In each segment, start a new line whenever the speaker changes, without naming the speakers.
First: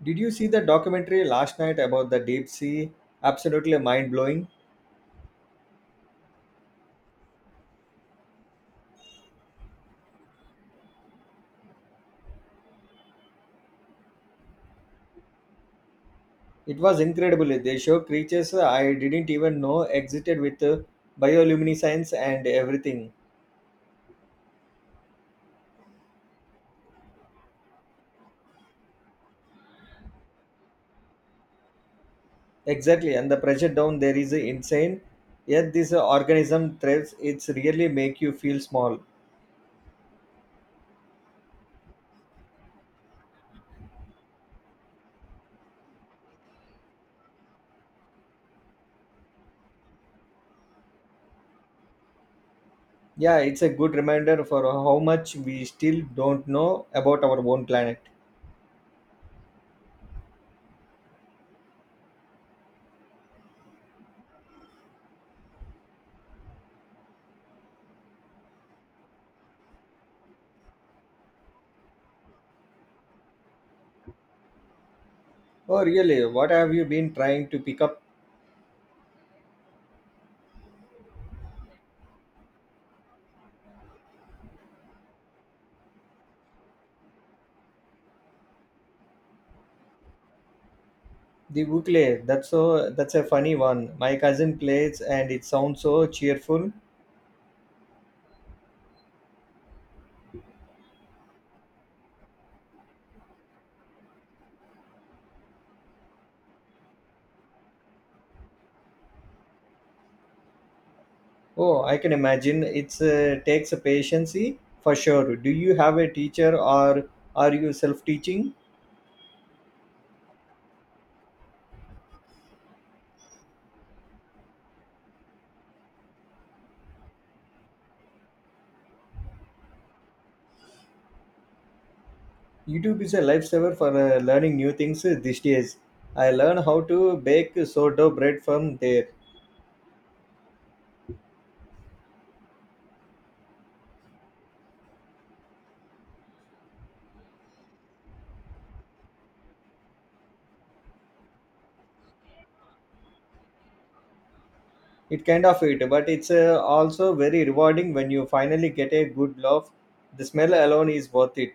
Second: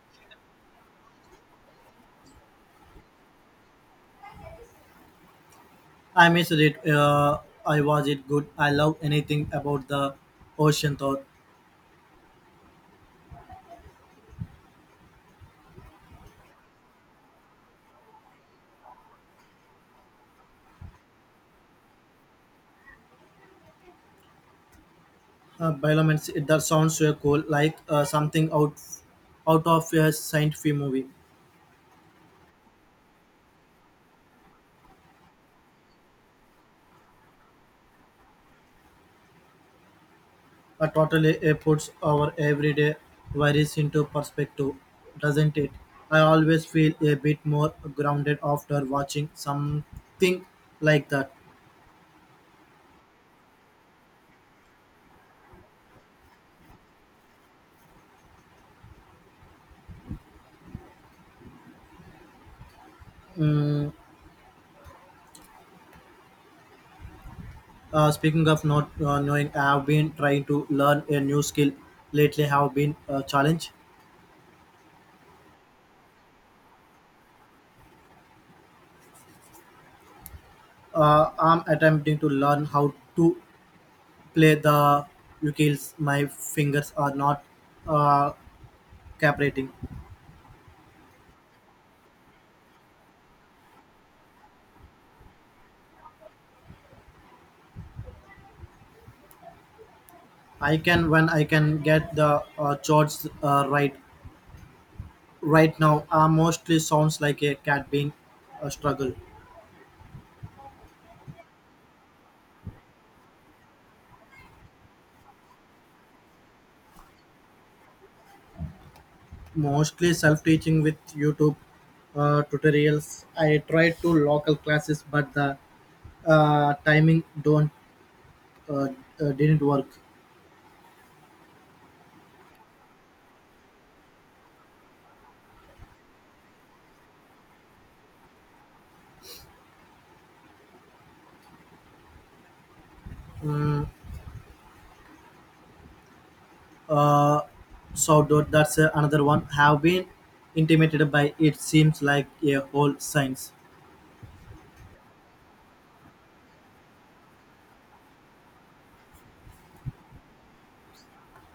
Did you see the documentary last night about the deep sea? Absolutely mind blowing.
I missed it. I was it good. I love anything about the ocean thought.
It was incredible. They show creatures I didn't even know existed with bioluminescence and everything.
Biolomance, it that sounds so cool, like something out of a science fiction movie.
Exactly, and the pressure down there is insane. Yet this organism thrives. It's really make you feel small.
Totally, puts our everyday worries into perspective, doesn't it? I always feel a bit more grounded after watching something like that.
Yeah, it's a good reminder for how much we still don't know about our own planet.
Mm, Speaking of not knowing, I have been trying to learn a new skill lately. Have been a challenge.
Oh, really? What have you been trying to pick up?
I'm attempting to learn how to play the ukuleles. My fingers are not uh, cooperating.
The ukulele, that's a funny one. My cousin plays and it sounds so cheerful.
I can when I can get the chords right. Right now, mostly sounds like a cat being a struggle.
Oh, I can imagine. It's takes a patience for sure. Do you have a teacher or are you self-teaching?
Mostly self-teaching with YouTube tutorials. I tried to local classes, but the timing don't uh, didn't work.
YouTube is a lifesaver for learning new things these days. I learn how to bake sourdough bread from there.
Mm, uh, Outdoor. That's another one. Have been intimidated by it. Seems like a whole science.
It kind of it, but it's also very rewarding when you finally get a good loaf. The smell alone is worth it.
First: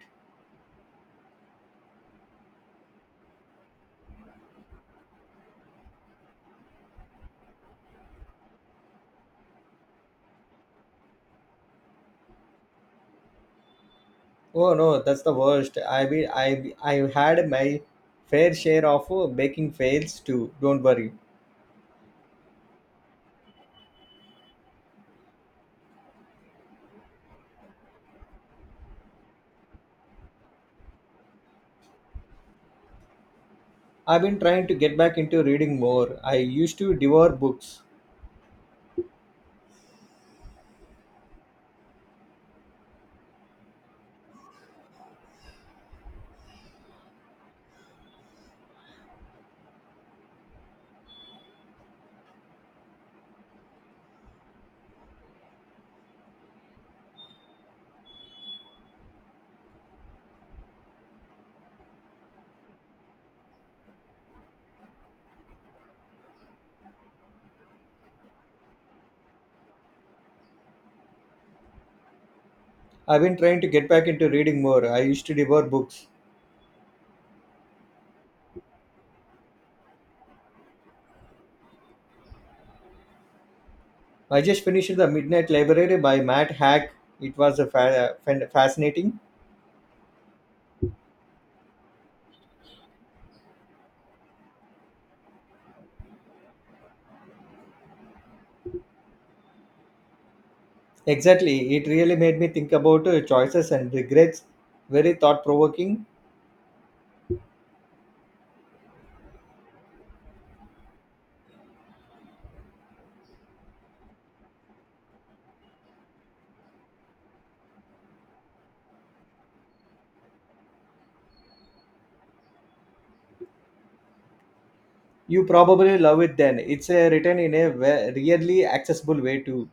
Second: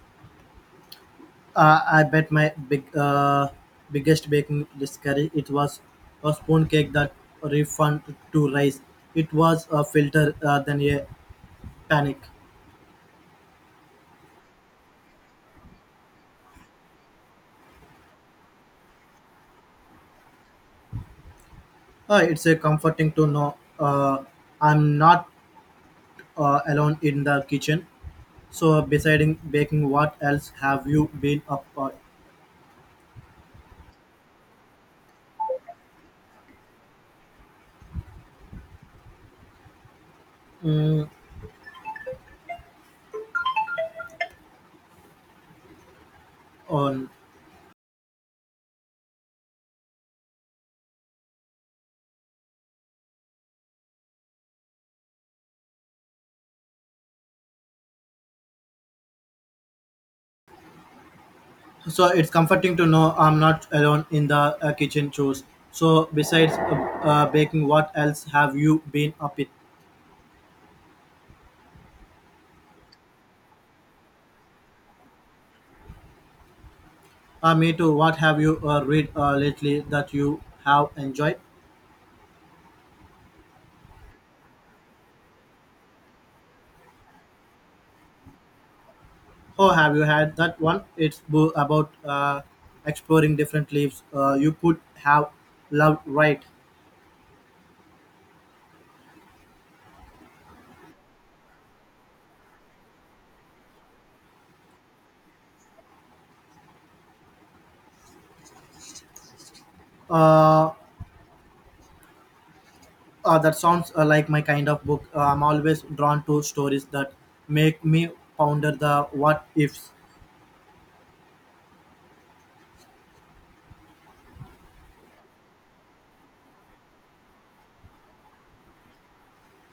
I bet my biggest baking discovery it was a spoon cake that refund to rice. It was a filter than a panic.
Oh no, that's the worst. I had my fair share of baking fails too. Don't worry.
It's a comforting to know I'm not alone in the kitchen. So, besides baking, what else have you been up
I've been trying to get back into reading more. I used to devour books.
mm, on? So it's comforting to know I'm not alone in the kitchen chores. So besides baking, what else have you been up it
I've been trying to get back into reading more. I used to devour books.
uh, me too. What have you read lately that you have enjoyed,
I just finished The Midnight Library by Matt Hack. It was a fascinating.
or have you had that one? It's about exploring different leaves you could have loved, right?
Exactly. It really made me think about choices and regrets. Very thought provoking.
uh, that sounds like my kind of book. I'm always drawn to stories that make me ponder the what ifs.
You probably love it then. It's written in a really accessible way too.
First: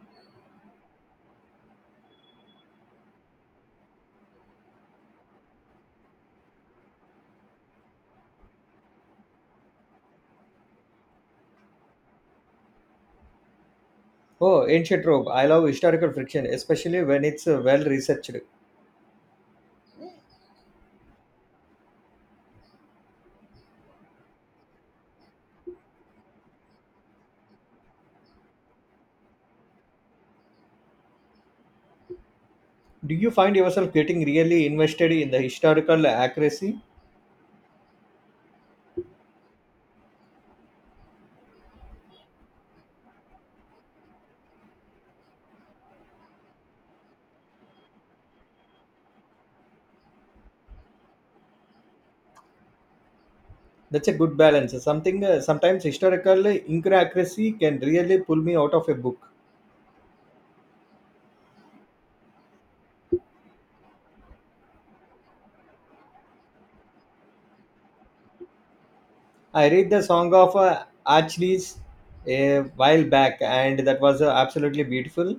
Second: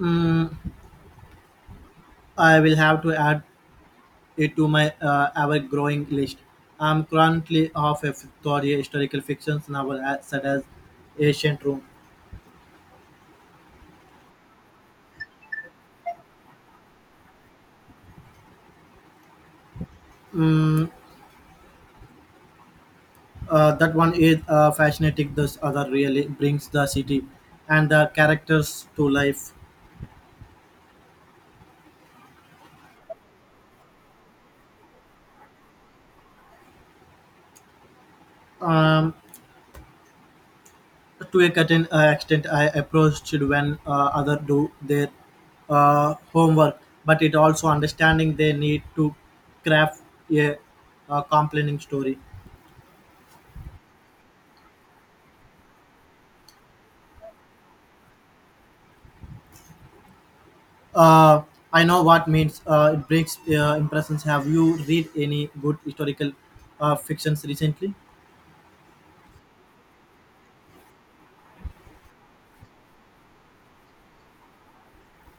Mm, I will have to add it to my ever-growing list. I'm currently half a Victoria historical fiction novel as, such as Ancient Rome.
Oh, ancient Rome. I love historical fiction, especially when it's well researched.
Mm, that one is fascinating. This other really brings the city and the characters to life.
Do you find yourself getting really invested in the historical accuracy?
Um, to a certain extent, I approached it when other do their homework, but it also understanding they need to craft a, a compelling story.
That's a good balance. Something Sometimes historical inaccuracy can really pull me out of a book.
Uh, I know what means. It breaks impressions. Have you read any good historical fictions recently?
I read the Song of Achilles a while back, and that was absolutely beautiful.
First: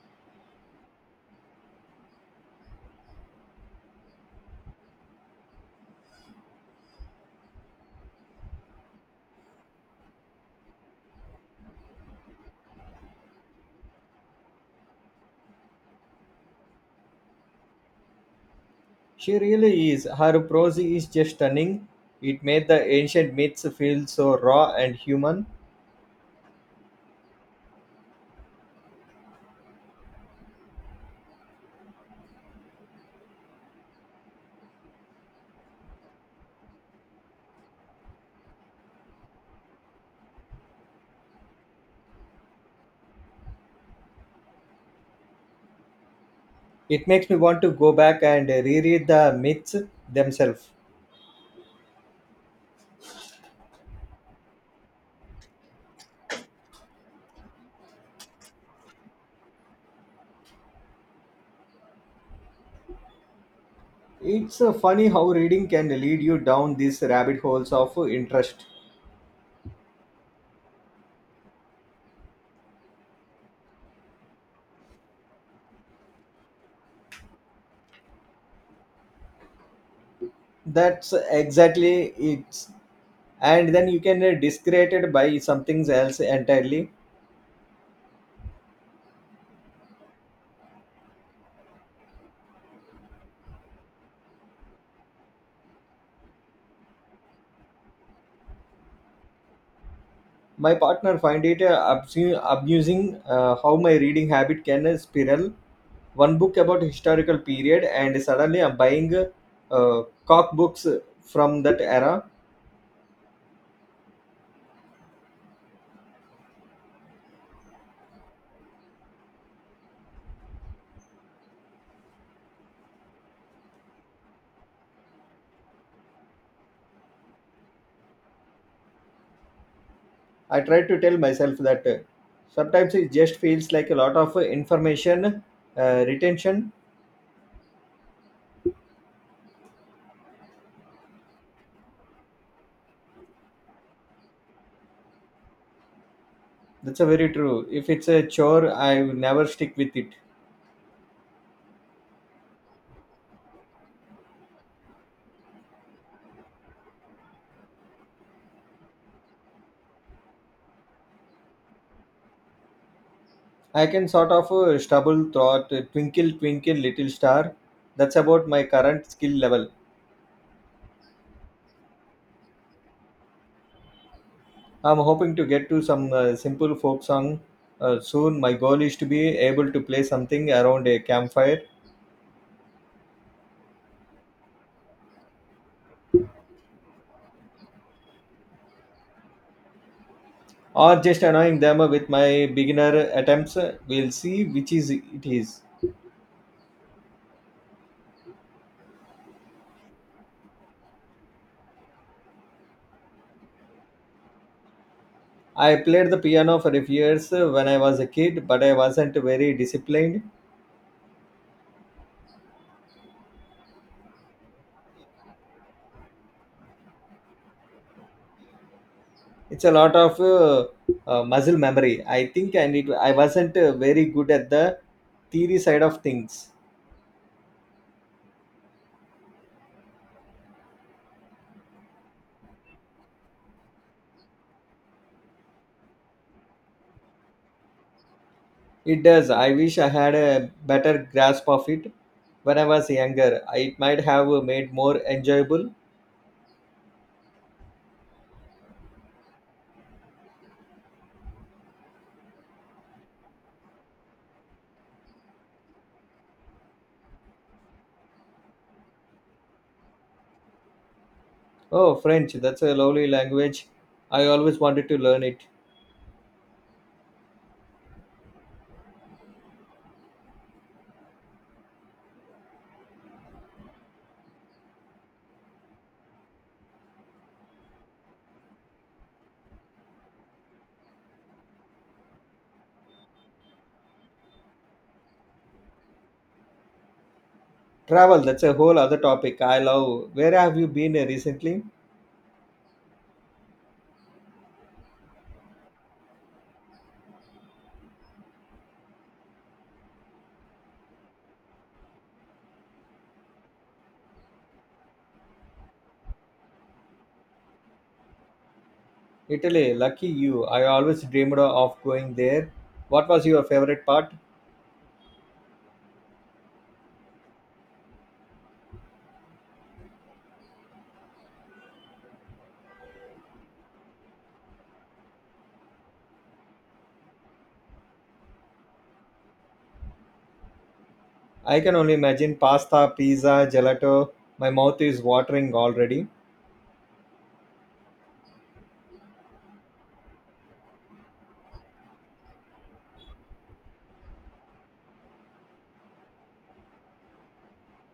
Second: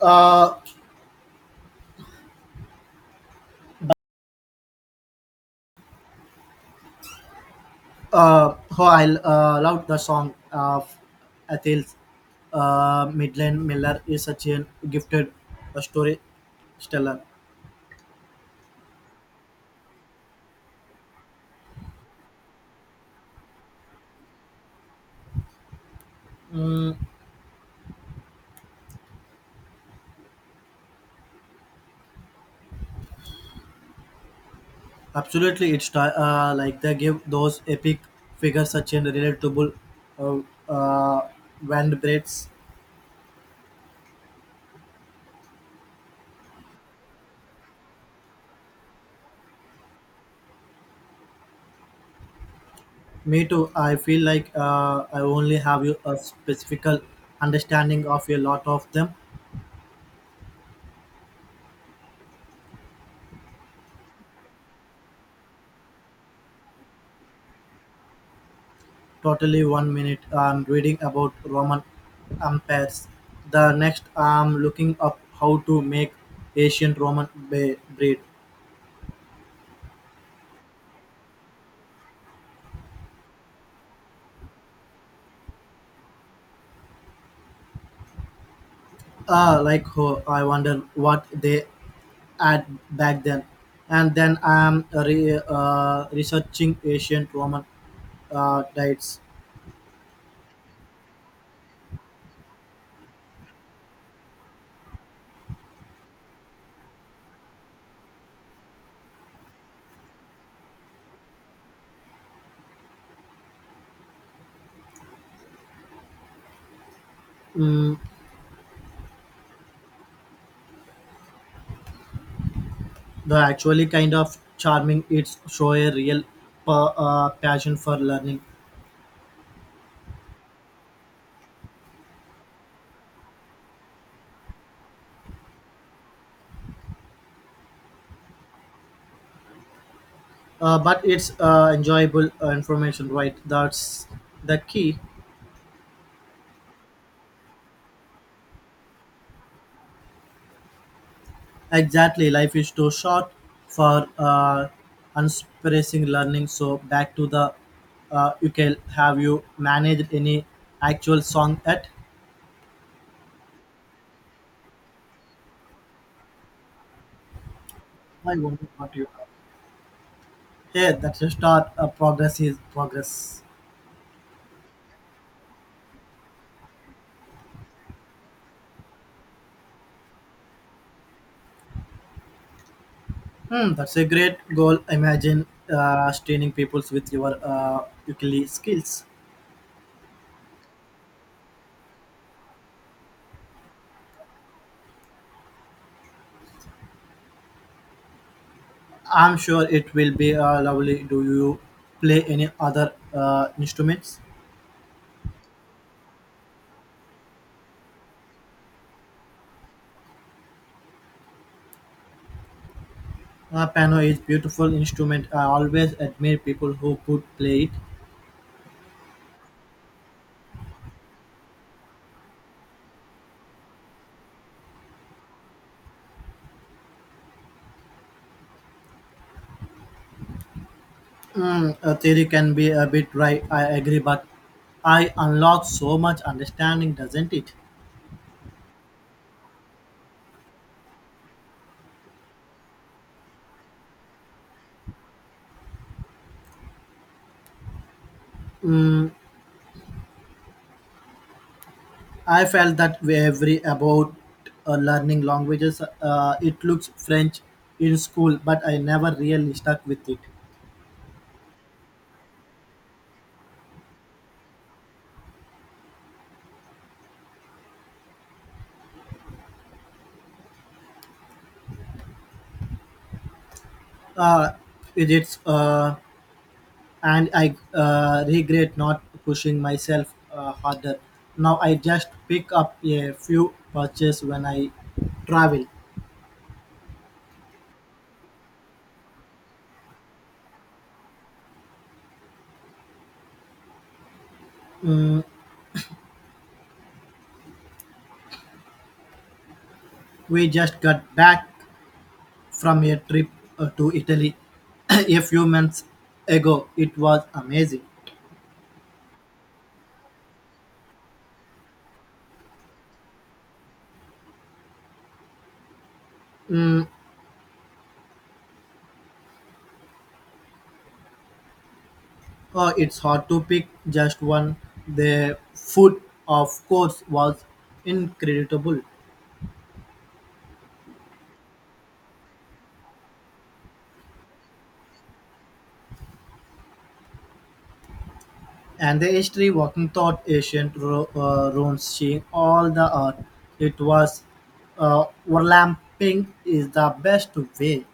Uh, oh, I love the song of Athens. Midland Miller is such a gifted storyteller.
She really is. Her prose is just stunning. It made the ancient myths feel so raw and human.
Absolutely, it's like they give those epic figures such a relatable uh, uh, Van breaks.
It makes me want to go back and reread the myths themselves.
Me too. I feel like I only have you a specific understanding of a lot of them.
It's funny how reading can lead you down these rabbit holes of interest.
Totally, one minute I'm reading about Roman empires. The next I'm looking up how to make ancient Roman bread.
That's exactly it. And then you can discredited by something else entirely.
Like her, I wonder what they had back then. And then I'm researching ancient Roman diets.
My partner find it amusing how my reading habit can spiral. One book about historical period and suddenly I'm buying cock books from that era.
Mm, The actually kind of charming. It's show a real passion for learning.
I try to tell myself that sometimes it just feels like a lot of information retention.
But it's enjoyable information, right? That's the key.
That's a very true. If it's a chore, I will never stick with it.
Exactly, life is too short for unsurprising learning. So back to the you can, have you managed any actual song at?
I can sort of stumble throughout Twinkle Twinkle Little Star. That's
I
about my
wonder what you.
current skill level.
Yeah, that's a start. Progress is progress.
I'm hoping to get to some simple folk song soon. My goal is to be able to play something around a campfire,
Hmm, that's a great goal. Imagine training people with your ukulele skills.
or just annoying them with my beginner attempts. We'll see which is it is.
I'm sure it will be lovely. Do you play any other instruments?
I played the piano for a few years when I was a kid, but I wasn't very disciplined.
Piano is beautiful instrument. I always admire people who could play it.
It's a lot of muscle memory, I think, and it, I wasn't very good at the theory side of things.
Hmm, theory can be a bit dry. I agree, but I unlock so much understanding, doesn't it?
It does. I wish I had a better grasp of it when I was younger. It might have made more enjoyable.
Hmm, I felt that way every about learning languages. It looks French in school, but I never really stuck with it.
Oh, French, that's a lovely language. I always wanted to learn it.
Uh, with it's and I regret not pushing myself harder. Now I just pick up a few purchases when I travel.
Travel, that's a whole other topic I love. Where have you been recently?
Mm, we just got back from a trip to Italy a few months ago. It was amazing.
Italy, lucky you. I always dreamed of going there. What was your favorite part?
Mm, it's hard to pick just one. The food, of course, was incredible,
I can only imagine pasta, pizza, gelato. My mouth is watering already.
and the history, walking thought, ancient ruins, seeing all the art. It was overlapping is the best way.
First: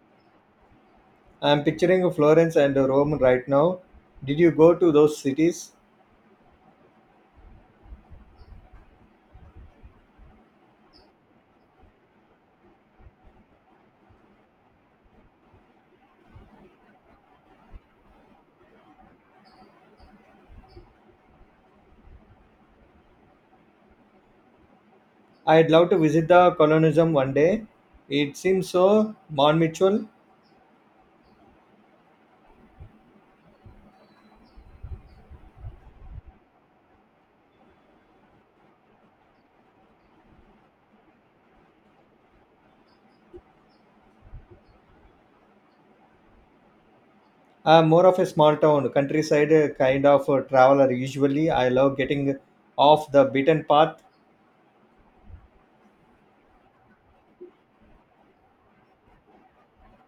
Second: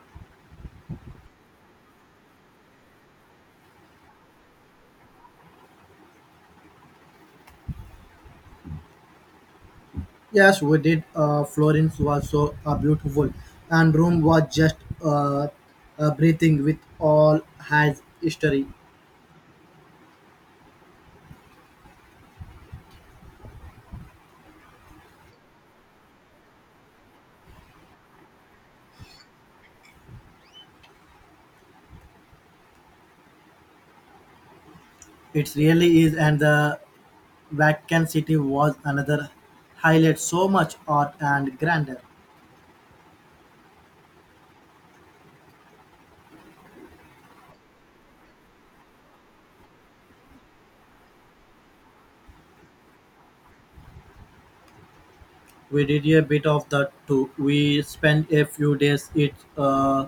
I am picturing Florence and Rome right now. Did you go to those cities?
Yes, we did. Florence was so beautiful, and Rome was just uh, breathing with all has history.
I'd love to visit the colonialism one day. It seems so non-mutual.
It really is, and the Vatican City was another highlight, so much art and grandeur.
I'm more of a small town, countryside kind of traveler. Usually, I love getting off the beaten path.
We did a bit of that too. We spent a few days in uh,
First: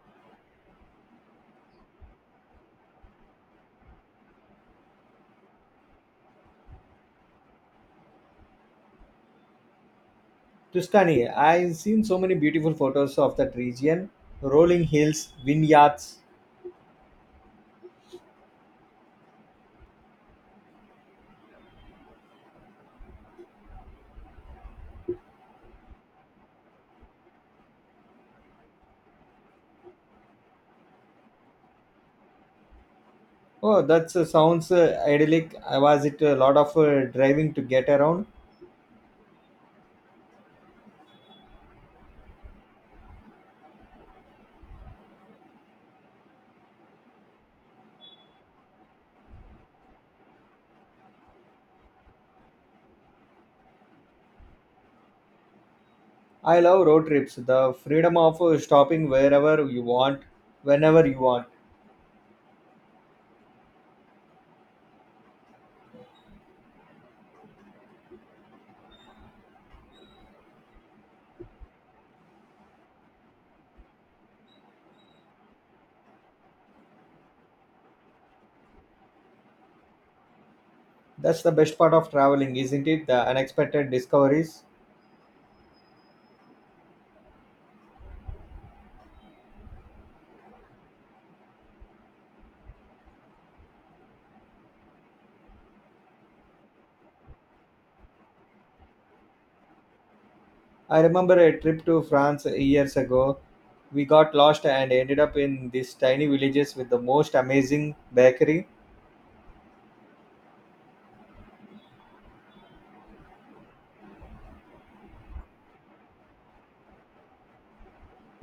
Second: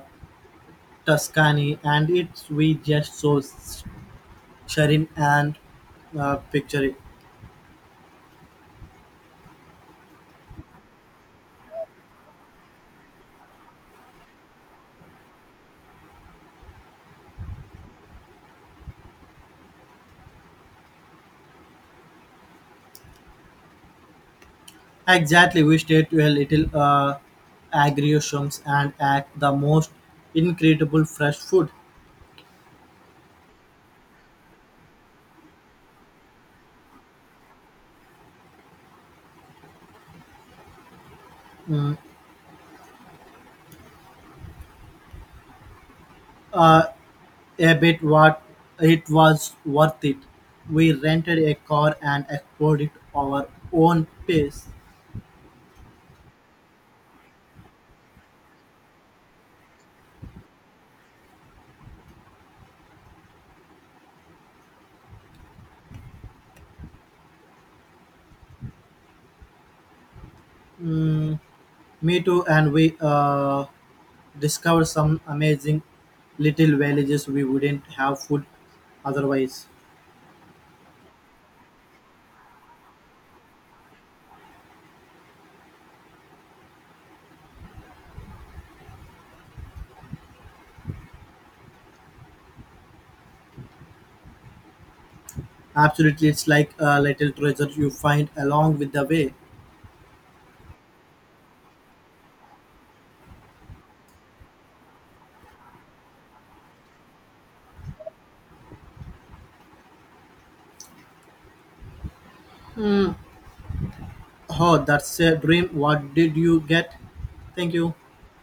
Tuscany, and it's we just so serene and picturesque.
Tuscany, I've seen so many beautiful photos of that region. Rolling hills, vineyards.
Exactly, we stayed to a little agrariums and at the most incredible fresh food.
Oh, that sounds idyllic. Was it a lot of driving to get around?
Uh, A bit. What it was worth it. We rented a car and explored it our own pace.
I love road trips. The freedom of stopping wherever you want, whenever you want.
Mm, Me too, and we discovered some amazing little villages we wouldn't have food otherwise.
That's the best part of traveling, isn't it? The unexpected discoveries.
Absolutely, it's like a little treasure you find along with the way.
I remember a trip to France years ago. We got lost and ended up in these tiny villages with the most amazing bakery
Oh, that's a dream. What did you get? Thank you.